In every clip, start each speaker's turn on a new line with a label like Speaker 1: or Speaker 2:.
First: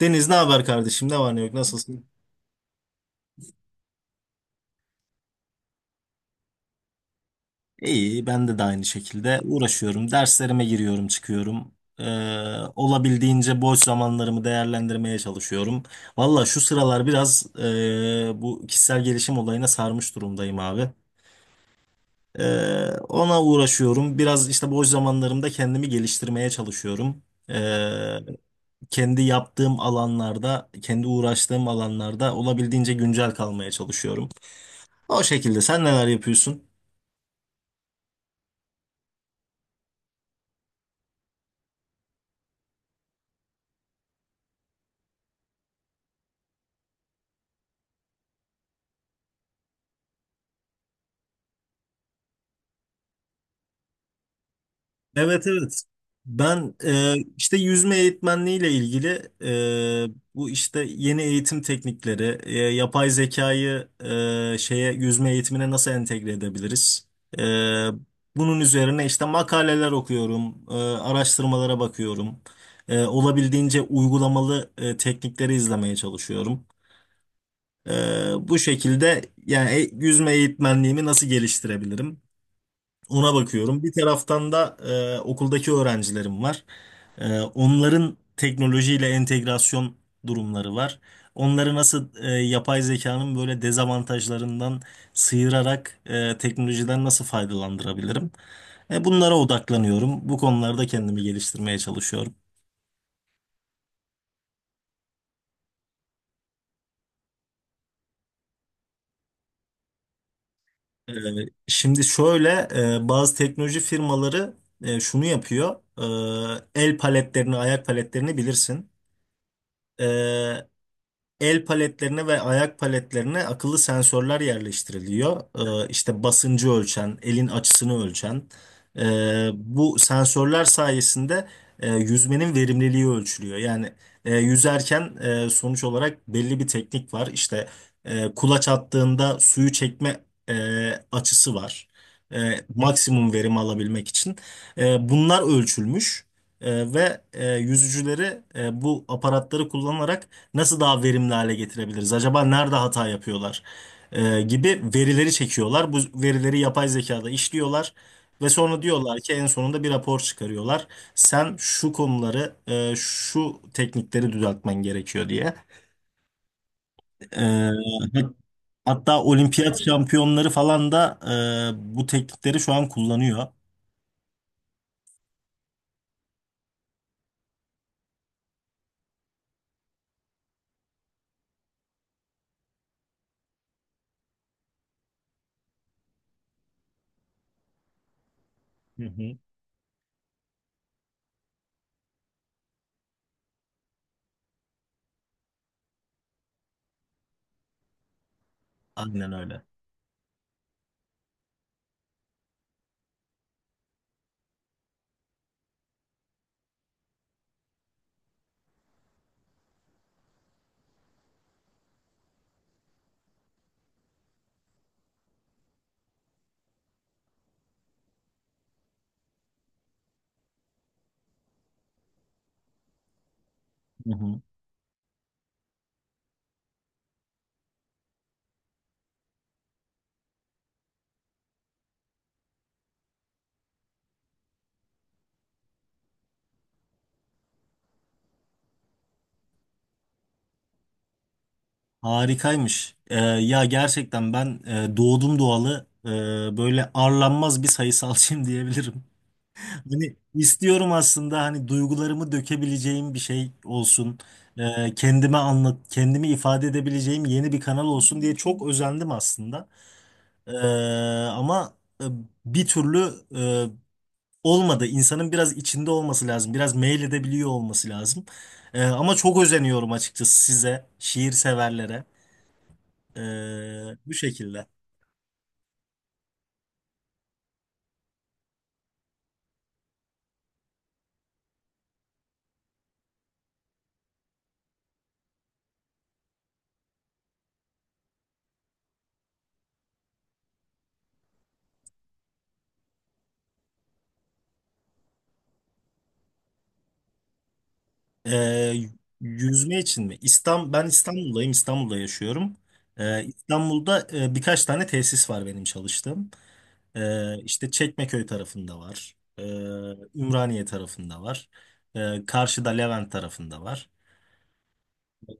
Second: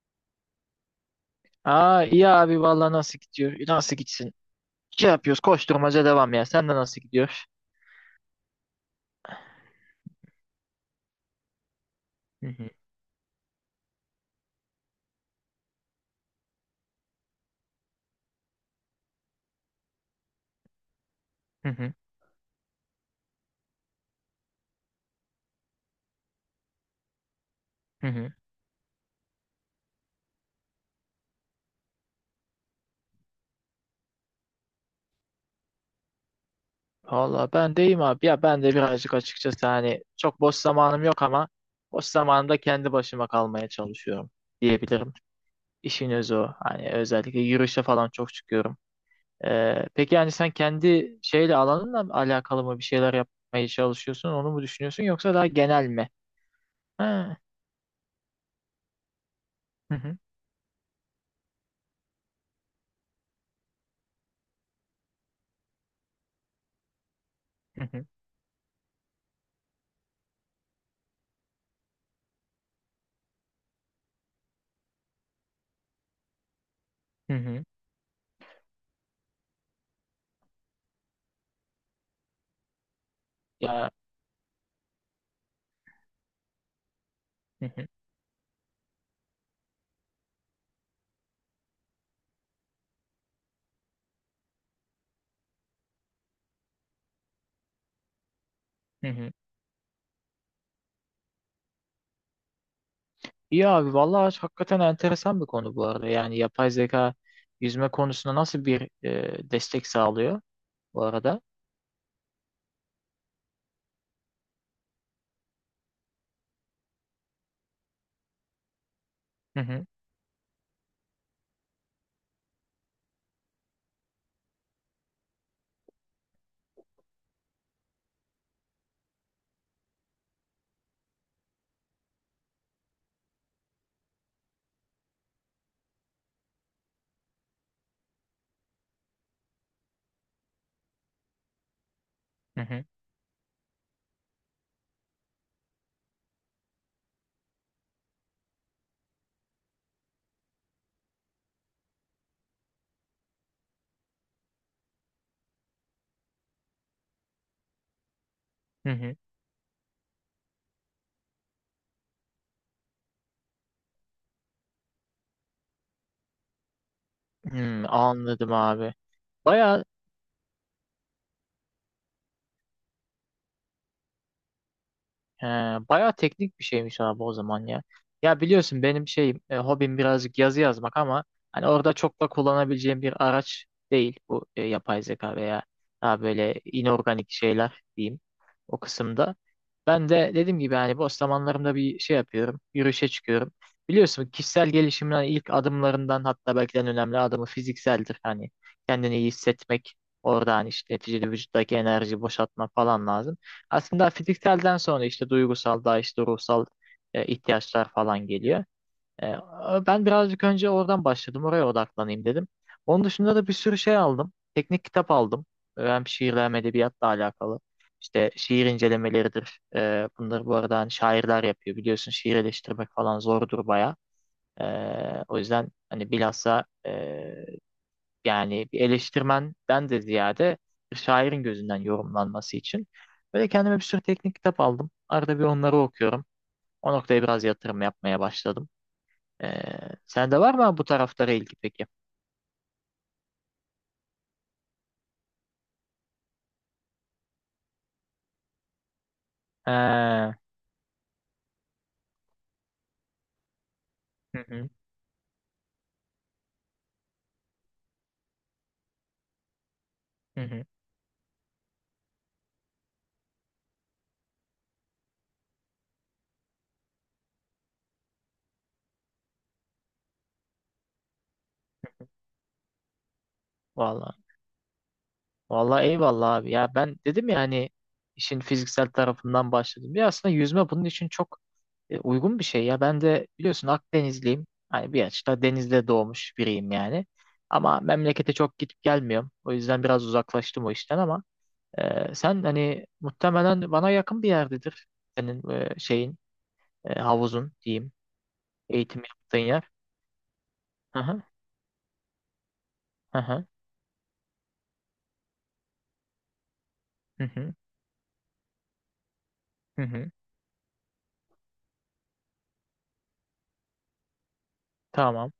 Speaker 1: Deniz ne haber kardeşim? Ne var ne yok?
Speaker 2: Aa,
Speaker 1: Nasılsın?
Speaker 2: iyi abi vallahi, nasıl gidiyor? Nasıl gitsin? Şey yapıyoruz, koşturmaca devam ya. Sen de nasıl gidiyor?
Speaker 1: İyi, ben de, aynı şekilde uğraşıyorum. Derslerime giriyorum, çıkıyorum. Ee,
Speaker 2: Hı hı
Speaker 1: Olabildiğince boş zamanlarımı değerlendirmeye çalışıyorum. Valla şu sıralar biraz bu kişisel gelişim olayına sarmış durumdayım abi.
Speaker 2: hı hı.
Speaker 1: Ona uğraşıyorum. Biraz işte boş zamanlarımda kendimi geliştirmeye çalışıyorum.
Speaker 2: Hı
Speaker 1: Ee,
Speaker 2: hı.
Speaker 1: Kendi yaptığım alanlarda, kendi uğraştığım alanlarda olabildiğince güncel kalmaya çalışıyorum. O şekilde sen neler yapıyorsun?
Speaker 2: Vallahi ben deyim abi ya, ben de birazcık açıkçası hani çok boş zamanım yok ama boş zamanımda kendi başıma kalmaya çalışıyorum diyebilirim. İşin özü o. Hani özellikle yürüyüşe falan çok çıkıyorum. Peki yani sen kendi şeyle alanınla mı alakalı mı bir şeyler yapmaya çalışıyorsun, onu mu düşünüyorsun, yoksa
Speaker 1: Evet,
Speaker 2: daha
Speaker 1: evet.
Speaker 2: genel mi?
Speaker 1: Ben
Speaker 2: Ha.
Speaker 1: işte yüzme eğitmenliğiyle ilgili
Speaker 2: Hı hı
Speaker 1: bu işte yeni eğitim teknikleri, yapay zekayı şeye yüzme eğitimine nasıl entegre edebiliriz? E,
Speaker 2: hı hı
Speaker 1: Bunun üzerine işte makaleler okuyorum, araştırmalara bakıyorum. Olabildiğince uygulamalı teknikleri izlemeye çalışıyorum.
Speaker 2: hı hı.
Speaker 1: E, Bu şekilde yani yüzme eğitmenliğimi nasıl geliştirebilirim? Ona bakıyorum.
Speaker 2: Ya
Speaker 1: Bir taraftan da okuldaki öğrencilerim var.
Speaker 2: hı hı
Speaker 1: Onların teknolojiyle entegrasyon durumları var. Onları nasıl yapay zekanın böyle dezavantajlarından sıyırarak teknolojiden nasıl faydalandırabilirim?
Speaker 2: hı hı.
Speaker 1: Bunlara odaklanıyorum. Bu konularda kendimi geliştirmeye çalışıyorum.
Speaker 2: İyi abi vallahi hakikaten enteresan bir konu bu arada. Yani yapay zeka yüzme konusunda nasıl bir destek sağlıyor bu
Speaker 1: E,
Speaker 2: arada?
Speaker 1: Şimdi şöyle, bazı teknoloji firmaları şunu yapıyor. E, el paletlerini, ayak paletlerini bilirsin.
Speaker 2: Hı hı
Speaker 1: E, El paletlerine ve ayak paletlerine akıllı sensörler yerleştiriliyor. İşte basıncı ölçen, elin açısını ölçen. Bu sensörler sayesinde yüzmenin verimliliği ölçülüyor. Yani yüzerken sonuç olarak belli bir teknik var. İşte kulaç attığında suyu çekme açısı var.
Speaker 2: hı hı.
Speaker 1: Maksimum verim alabilmek için. Bunlar ölçülmüş, ve yüzücüleri bu aparatları kullanarak nasıl daha verimli hale getirebiliriz? Acaba nerede hata yapıyorlar? Gibi verileri çekiyorlar. Bu verileri yapay zekada işliyorlar ve sonra
Speaker 2: Hı hı.
Speaker 1: diyorlar ki en sonunda bir rapor çıkarıyorlar. Sen şu konuları, şu teknikleri düzeltmen gerekiyor diye. Ee,
Speaker 2: Hmm,
Speaker 1: hat-
Speaker 2: anladım abi.
Speaker 1: hatta olimpiyat
Speaker 2: Baya.
Speaker 1: şampiyonları falan da bu teknikleri şu an kullanıyor.
Speaker 2: He, bayağı teknik bir şeymiş abi o zaman ya. Ya biliyorsun benim şeyim, hobim birazcık yazı yazmak ama hani orada çok da kullanabileceğim bir araç değil bu yapay zeka veya daha böyle inorganik şeyler diyeyim o
Speaker 1: Hı
Speaker 2: kısımda.
Speaker 1: hı.
Speaker 2: Ben de dediğim gibi hani boş zamanlarımda bir şey yapıyorum, yürüyüşe çıkıyorum. Biliyorsun kişisel gelişimin hani ilk adımlarından, hatta belki de en önemli adımı fizikseldir. Hani kendini iyi
Speaker 1: Aynen öyle.
Speaker 2: hissetmek, orada hani işte neticede vücuttaki enerjiyi boşaltmak falan lazım. Aslında fizikselden sonra işte duygusal, daha işte ruhsal ihtiyaçlar falan geliyor. E, Ben birazcık önce oradan başladım. Oraya odaklanayım dedim. Onun dışında da bir sürü şey aldım. Teknik kitap aldım. Hem şiirle hem edebiyatla alakalı. İşte şiir incelemeleridir. Bunları bu arada hani şairler yapıyor. Biliyorsun şiir eleştirmek falan zordur baya.
Speaker 1: Hı hı.
Speaker 2: E, O yüzden hani bilhassa yani bir eleştirmenden de ziyade bir şairin gözünden yorumlanması için. Böyle kendime bir sürü teknik kitap aldım. Arada bir onları okuyorum. O noktaya biraz yatırım yapmaya başladım. Ee, sende var mı bu taraflara ilgi peki?
Speaker 1: Harikaymış. Ya gerçekten ben doğdum doğalı böyle arlanmaz bir sayısalcıyım diyebilirim. Hani
Speaker 2: Hı
Speaker 1: istiyorum aslında hani duygularımı dökebileceğim bir şey olsun.
Speaker 2: hı,
Speaker 1: Kendime anlat, kendimi ifade edebileceğim yeni bir kanal olsun diye çok özendim aslında.
Speaker 2: hı
Speaker 1: Ee,
Speaker 2: hı.
Speaker 1: Ama e, bir türlü olmadı. İnsanın biraz içinde olması lazım. Biraz meyledebiliyor olması lazım. Ama çok özeniyorum açıkçası size, şiir severlere. Bu
Speaker 2: Vallahi.
Speaker 1: şekilde.
Speaker 2: Vallahi eyvallah abi. Ya ben dedim ya hani işin fiziksel tarafından başladım. Ya aslında yüzme bunun için çok uygun bir şey ya. Ben de biliyorsun Akdenizliyim. Hani bir açıda denizde doğmuş biriyim yani. Ama memlekete çok gidip gelmiyorum. O yüzden biraz uzaklaştım o işten ama sen hani muhtemelen bana yakın bir yerdedir. Senin şeyin, havuzun diyeyim.
Speaker 1: Ee,
Speaker 2: Eğitim yaptığın yer.
Speaker 1: Yüzme için mi? İstanbul, ben
Speaker 2: Hı hı
Speaker 1: İstanbul'dayım. İstanbul'da yaşıyorum.
Speaker 2: hı hı
Speaker 1: İstanbul'da birkaç tane tesis var benim çalıştığım.
Speaker 2: hı hı.
Speaker 1: İşte Çekmeköy tarafında var.
Speaker 2: Hı hı.
Speaker 1: Ümraniye tarafında var. Karşıda Levent tarafında var.
Speaker 2: Tamam.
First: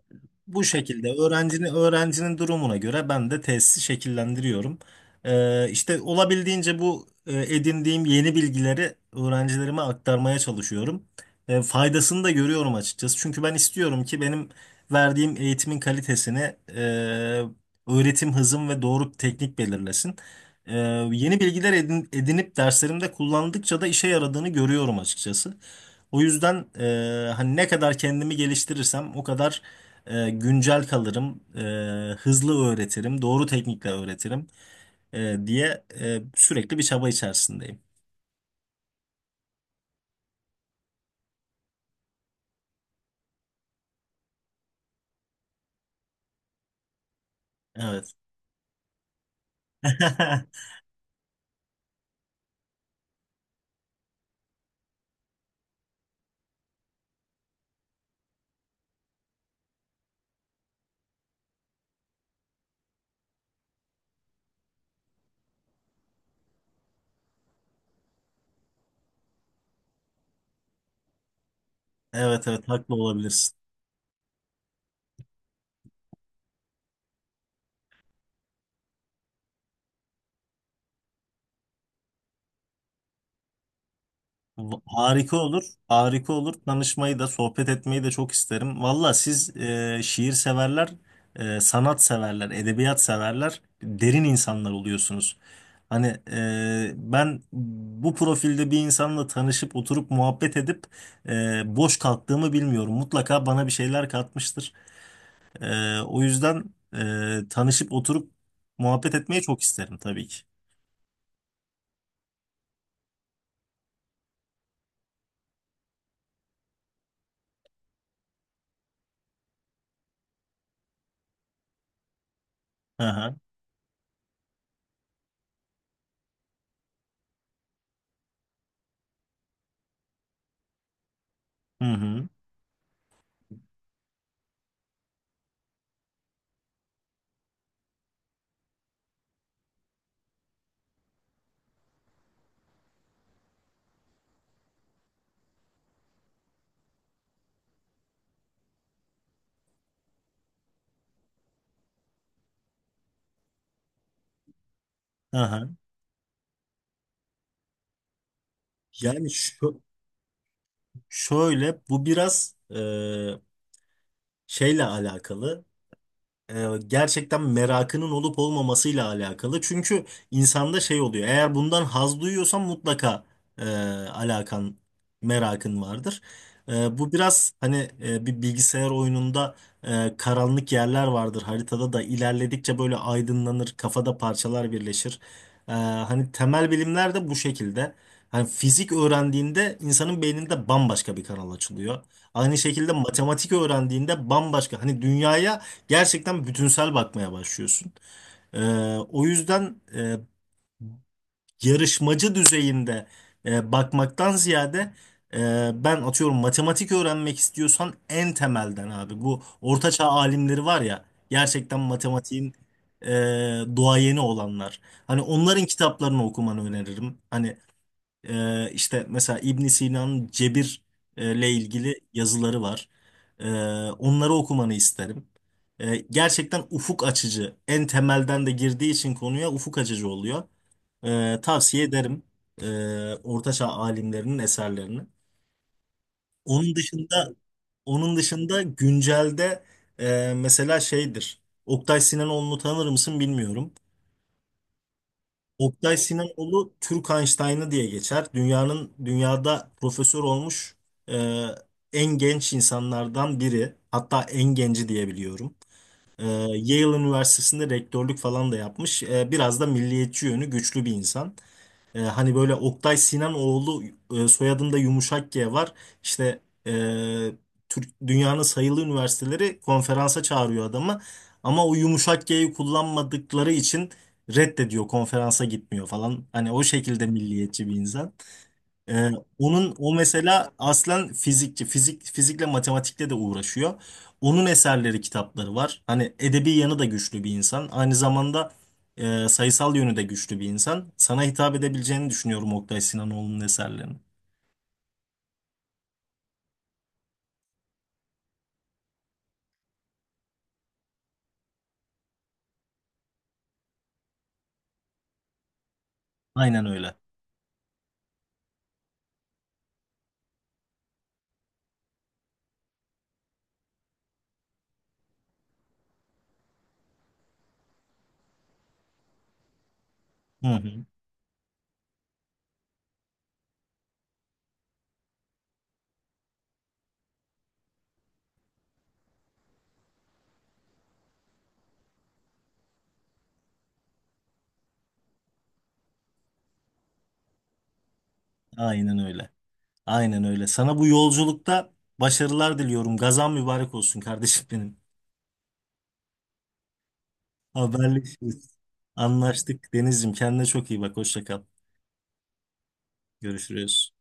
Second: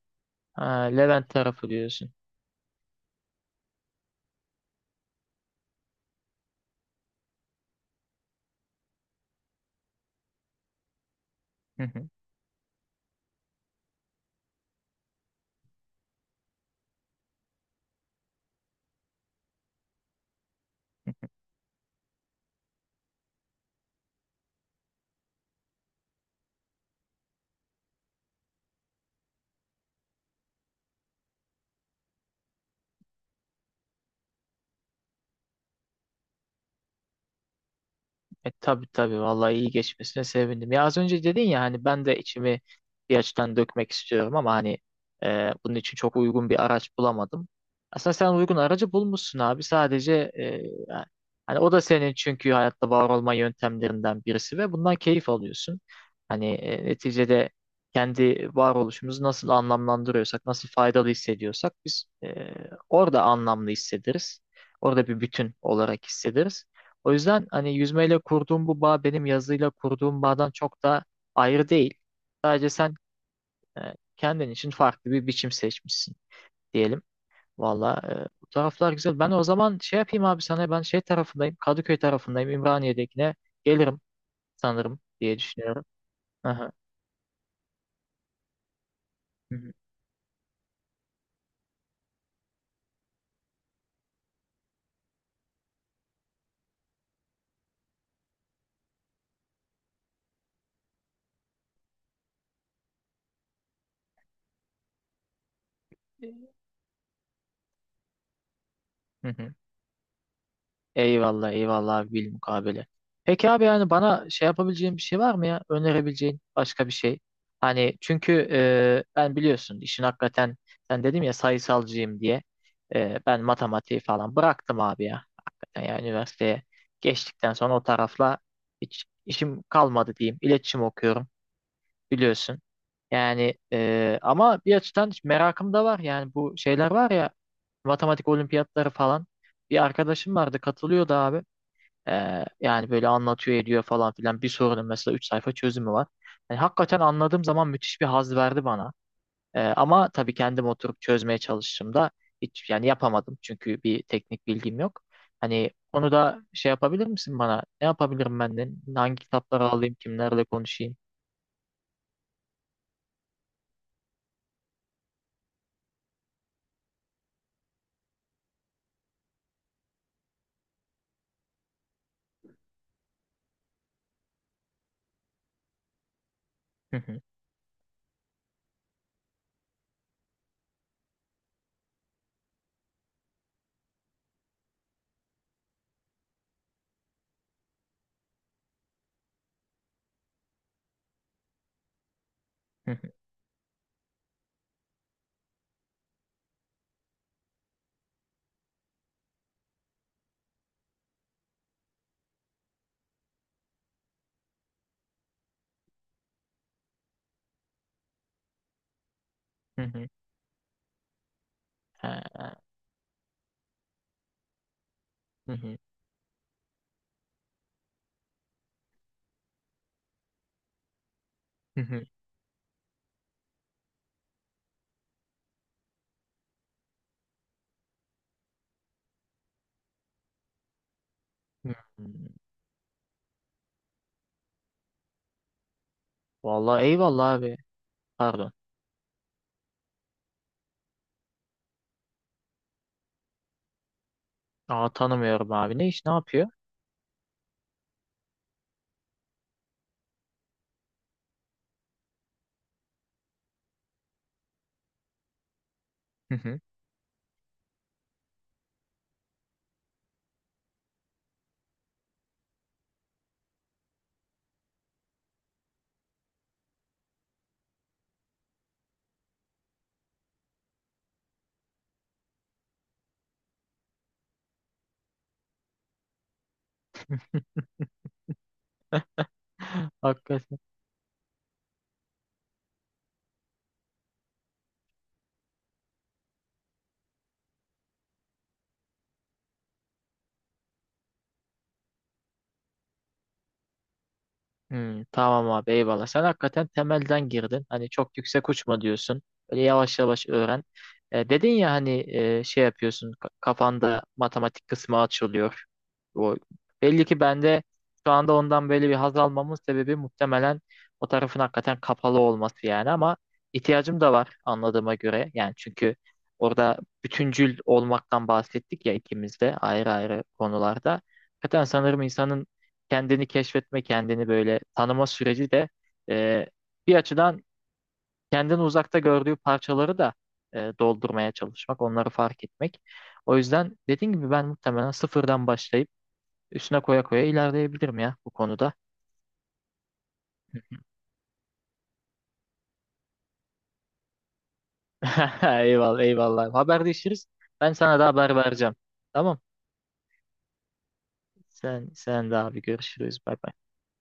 Speaker 2: Ha,
Speaker 1: Bu şekilde
Speaker 2: Levent tarafı
Speaker 1: öğrencinin
Speaker 2: diyorsun.
Speaker 1: öğrencinin durumuna göre ben de tesisi şekillendiriyorum. İşte olabildiğince bu edindiğim yeni bilgileri öğrencilerime aktarmaya çalışıyorum. Faydasını da görüyorum açıkçası. Çünkü ben istiyorum ki benim verdiğim eğitimin kalitesini öğretim hızım ve doğru teknik belirlesin. E, Yeni bilgiler edinip derslerimde kullandıkça da işe yaradığını görüyorum açıkçası. O yüzden hani ne kadar kendimi geliştirirsem o kadar güncel kalırım, hızlı öğretirim, doğru teknikle öğretirim diye sürekli bir çaba içerisindeyim.
Speaker 2: E tabii tabii, vallahi iyi geçmesine sevindim. Ya az önce dedin ya hani ben de içimi bir açıdan dökmek istiyorum ama hani bunun için çok uygun bir araç bulamadım.
Speaker 1: Evet.
Speaker 2: Aslında sen uygun aracı bulmuşsun abi. Sadece e, hani o da senin, çünkü hayatta var olma yöntemlerinden birisi ve bundan keyif alıyorsun. Hani neticede kendi varoluşumuzu nasıl anlamlandırıyorsak, nasıl faydalı hissediyorsak biz orada anlamlı hissederiz. Orada bir bütün olarak hissederiz. O yüzden hani yüzmeyle kurduğum bu bağ, benim yazıyla kurduğum bağdan çok da ayrı değil.
Speaker 1: Evet, evet,
Speaker 2: Sadece
Speaker 1: haklı
Speaker 2: sen
Speaker 1: olabilirsin.
Speaker 2: e, kendin için farklı bir biçim seçmişsin diyelim. Valla bu taraflar güzel. Ben o zaman şey yapayım abi, sana ben şey tarafındayım. Kadıköy tarafındayım. İmraniye'dekine gelirim sanırım
Speaker 1: Harika
Speaker 2: diye
Speaker 1: olur.
Speaker 2: düşünüyorum.
Speaker 1: Harika olur.
Speaker 2: Aha.
Speaker 1: Tanışmayı da, sohbet etmeyi de çok isterim. Valla
Speaker 2: Hı
Speaker 1: siz
Speaker 2: hı.
Speaker 1: şiir severler, sanat severler, edebiyat severler, derin insanlar oluyorsunuz. Hani ben bu profilde bir insanla tanışıp oturup muhabbet edip boş kalktığımı bilmiyorum. Mutlaka bana bir şeyler katmıştır. O
Speaker 2: E,
Speaker 1: yüzden tanışıp oturup muhabbet
Speaker 2: Hı
Speaker 1: etmeyi
Speaker 2: hı.
Speaker 1: çok isterim tabii ki.
Speaker 2: Eyvallah eyvallah abi, bilmukabele. Peki abi, yani bana şey yapabileceğin bir şey var mı ya? Önerebileceğin başka bir şey. Hani çünkü ben biliyorsun işin hakikaten, sen dedim ya sayısalcıyım diye.
Speaker 1: Aha,
Speaker 2: Ben matematiği falan bıraktım abi ya. Hakikaten ya üniversiteye geçtikten sonra o tarafla hiç işim kalmadı diyeyim. İletişim okuyorum
Speaker 1: hı hı,
Speaker 2: biliyorsun. Yani ama bir açıdan merakım da var. Yani bu şeyler var ya, matematik olimpiyatları falan. Bir arkadaşım vardı, katılıyordu abi. Yani böyle anlatıyor ediyor falan filan, bir sorunun mesela 3 sayfa çözümü var. Yani hakikaten anladığım zaman müthiş bir haz verdi bana. Ama tabii kendim oturup çözmeye çalıştığımda hiç yani yapamadım, çünkü bir teknik bilgim yok.
Speaker 1: aha.
Speaker 2: Hani onu da şey yapabilir misin bana? Ne yapabilirim ben de? Hangi
Speaker 1: Yani
Speaker 2: kitapları
Speaker 1: şu,
Speaker 2: alayım? Kimlerle konuşayım?
Speaker 1: şöyle bu biraz şeyle alakalı. Gerçekten merakının olup olmamasıyla alakalı. Çünkü insanda şey oluyor. Eğer bundan haz duyuyorsan mutlaka e, alakan, merakın vardır.
Speaker 2: Hı
Speaker 1: Bu
Speaker 2: hı,
Speaker 1: biraz hani bir bilgisayar oyununda karanlık yerler vardır. Haritada da ilerledikçe böyle aydınlanır, kafada parçalar birleşir. Hani temel bilimler de bu şekilde. Hani fizik öğrendiğinde insanın beyninde bambaşka bir kanal açılıyor. Aynı
Speaker 2: hı
Speaker 1: şekilde
Speaker 2: hı,
Speaker 1: matematik öğrendiğinde bambaşka. Hani dünyaya gerçekten bütünsel bakmaya başlıyorsun. Ee, O yüzden yarışmacı düzeyinde bakmaktan ziyade ben atıyorum matematik öğrenmek istiyorsan en temelden abi. Bu
Speaker 2: hı
Speaker 1: ortaçağ
Speaker 2: hı.
Speaker 1: alimleri var ya, gerçekten
Speaker 2: Ha,
Speaker 1: matematiğin e, duayeni olanlar. Hani
Speaker 2: hı
Speaker 1: onların
Speaker 2: hı,
Speaker 1: kitaplarını okumanı öneririm. Hani işte mesela İbn Sina'nın cebir ile
Speaker 2: hı
Speaker 1: ilgili
Speaker 2: hı,
Speaker 1: yazıları var. Ee, Onları okumanı isterim. Gerçekten ufuk açıcı. En temelden de girdiği için konuya ufuk açıcı oluyor.
Speaker 2: hı
Speaker 1: Tavsiye
Speaker 2: hı.
Speaker 1: ederim Ortaçağ alimlerinin eserlerini. Onun
Speaker 2: Vallahi eyvallah
Speaker 1: dışında
Speaker 2: abi.
Speaker 1: onun
Speaker 2: Pardon.
Speaker 1: dışında güncelde mesela şeydir. Oktay Sinanoğlu'nu tanır mısın bilmiyorum.
Speaker 2: Aa, tanımıyorum abi. Ne
Speaker 1: Oktay
Speaker 2: iş, ne yapıyor?
Speaker 1: Sinanoğlu Türk Einstein'ı diye geçer. Dünyada profesör olmuş e, en genç insanlardan biri. Hatta en genci diye biliyorum. E,
Speaker 2: Hı hı.
Speaker 1: Yale Üniversitesi'nde rektörlük falan da yapmış. E, biraz da milliyetçi yönü güçlü bir insan. Hani böyle Oktay Sinanoğlu soyadında yumuşak G var. İşte e, Türk, dünyanın sayılı üniversiteleri konferansa çağırıyor adamı. Ama o yumuşak G'yi kullanmadıkları için reddediyor, konferansa gitmiyor falan. Hani o şekilde milliyetçi bir insan. Ee, Onun o mesela
Speaker 2: Hakikaten.
Speaker 1: aslen fizikçi, fizikle matematikle de uğraşıyor. Onun eserleri, kitapları var. Hani edebi yanı da güçlü bir insan. Aynı zamanda sayısal yönü de güçlü bir insan. Sana hitap edebileceğini düşünüyorum Oktay Sinanoğlu'nun eserlerini.
Speaker 2: Hmm, tamam abi, eyvallah. Sen hakikaten temelden girdin. Hani çok yüksek uçma diyorsun. Böyle yavaş yavaş öğren. Dedin ya hani şey yapıyorsun, kafanda matematik kısmı açılıyor. O,
Speaker 1: Aynen öyle.
Speaker 2: belli ki bende şu anda ondan böyle bir haz almamın sebebi, muhtemelen o tarafın hakikaten kapalı olması yani. Ama ihtiyacım da var anladığıma göre. Yani çünkü orada bütüncül olmaktan bahsettik ya, ikimiz de ayrı ayrı
Speaker 1: Hı hı.
Speaker 2: konularda. Hakikaten sanırım insanın kendini keşfetme, kendini böyle tanıma süreci de e, bir açıdan kendini uzakta gördüğü parçaları da doldurmaya çalışmak, onları fark etmek. O yüzden dediğim gibi ben muhtemelen sıfırdan başlayıp üstüne koya koya ilerleyebilirim ya bu konuda.
Speaker 1: Aynen öyle. Aynen öyle. Sana bu yolculukta başarılar diliyorum. Gazan mübarek olsun kardeşim benim.
Speaker 2: Eyvallah, eyvallah. Haberleşiriz. Ben sana da haber
Speaker 1: Haberleşiriz.
Speaker 2: vereceğim. Tamam.
Speaker 1: Anlaştık Deniz'ciğim. Kendine çok iyi bak. Hoşça kal.
Speaker 2: Sen de abi, görüşürüz. Bay bay.
Speaker 1: Görüşürüz.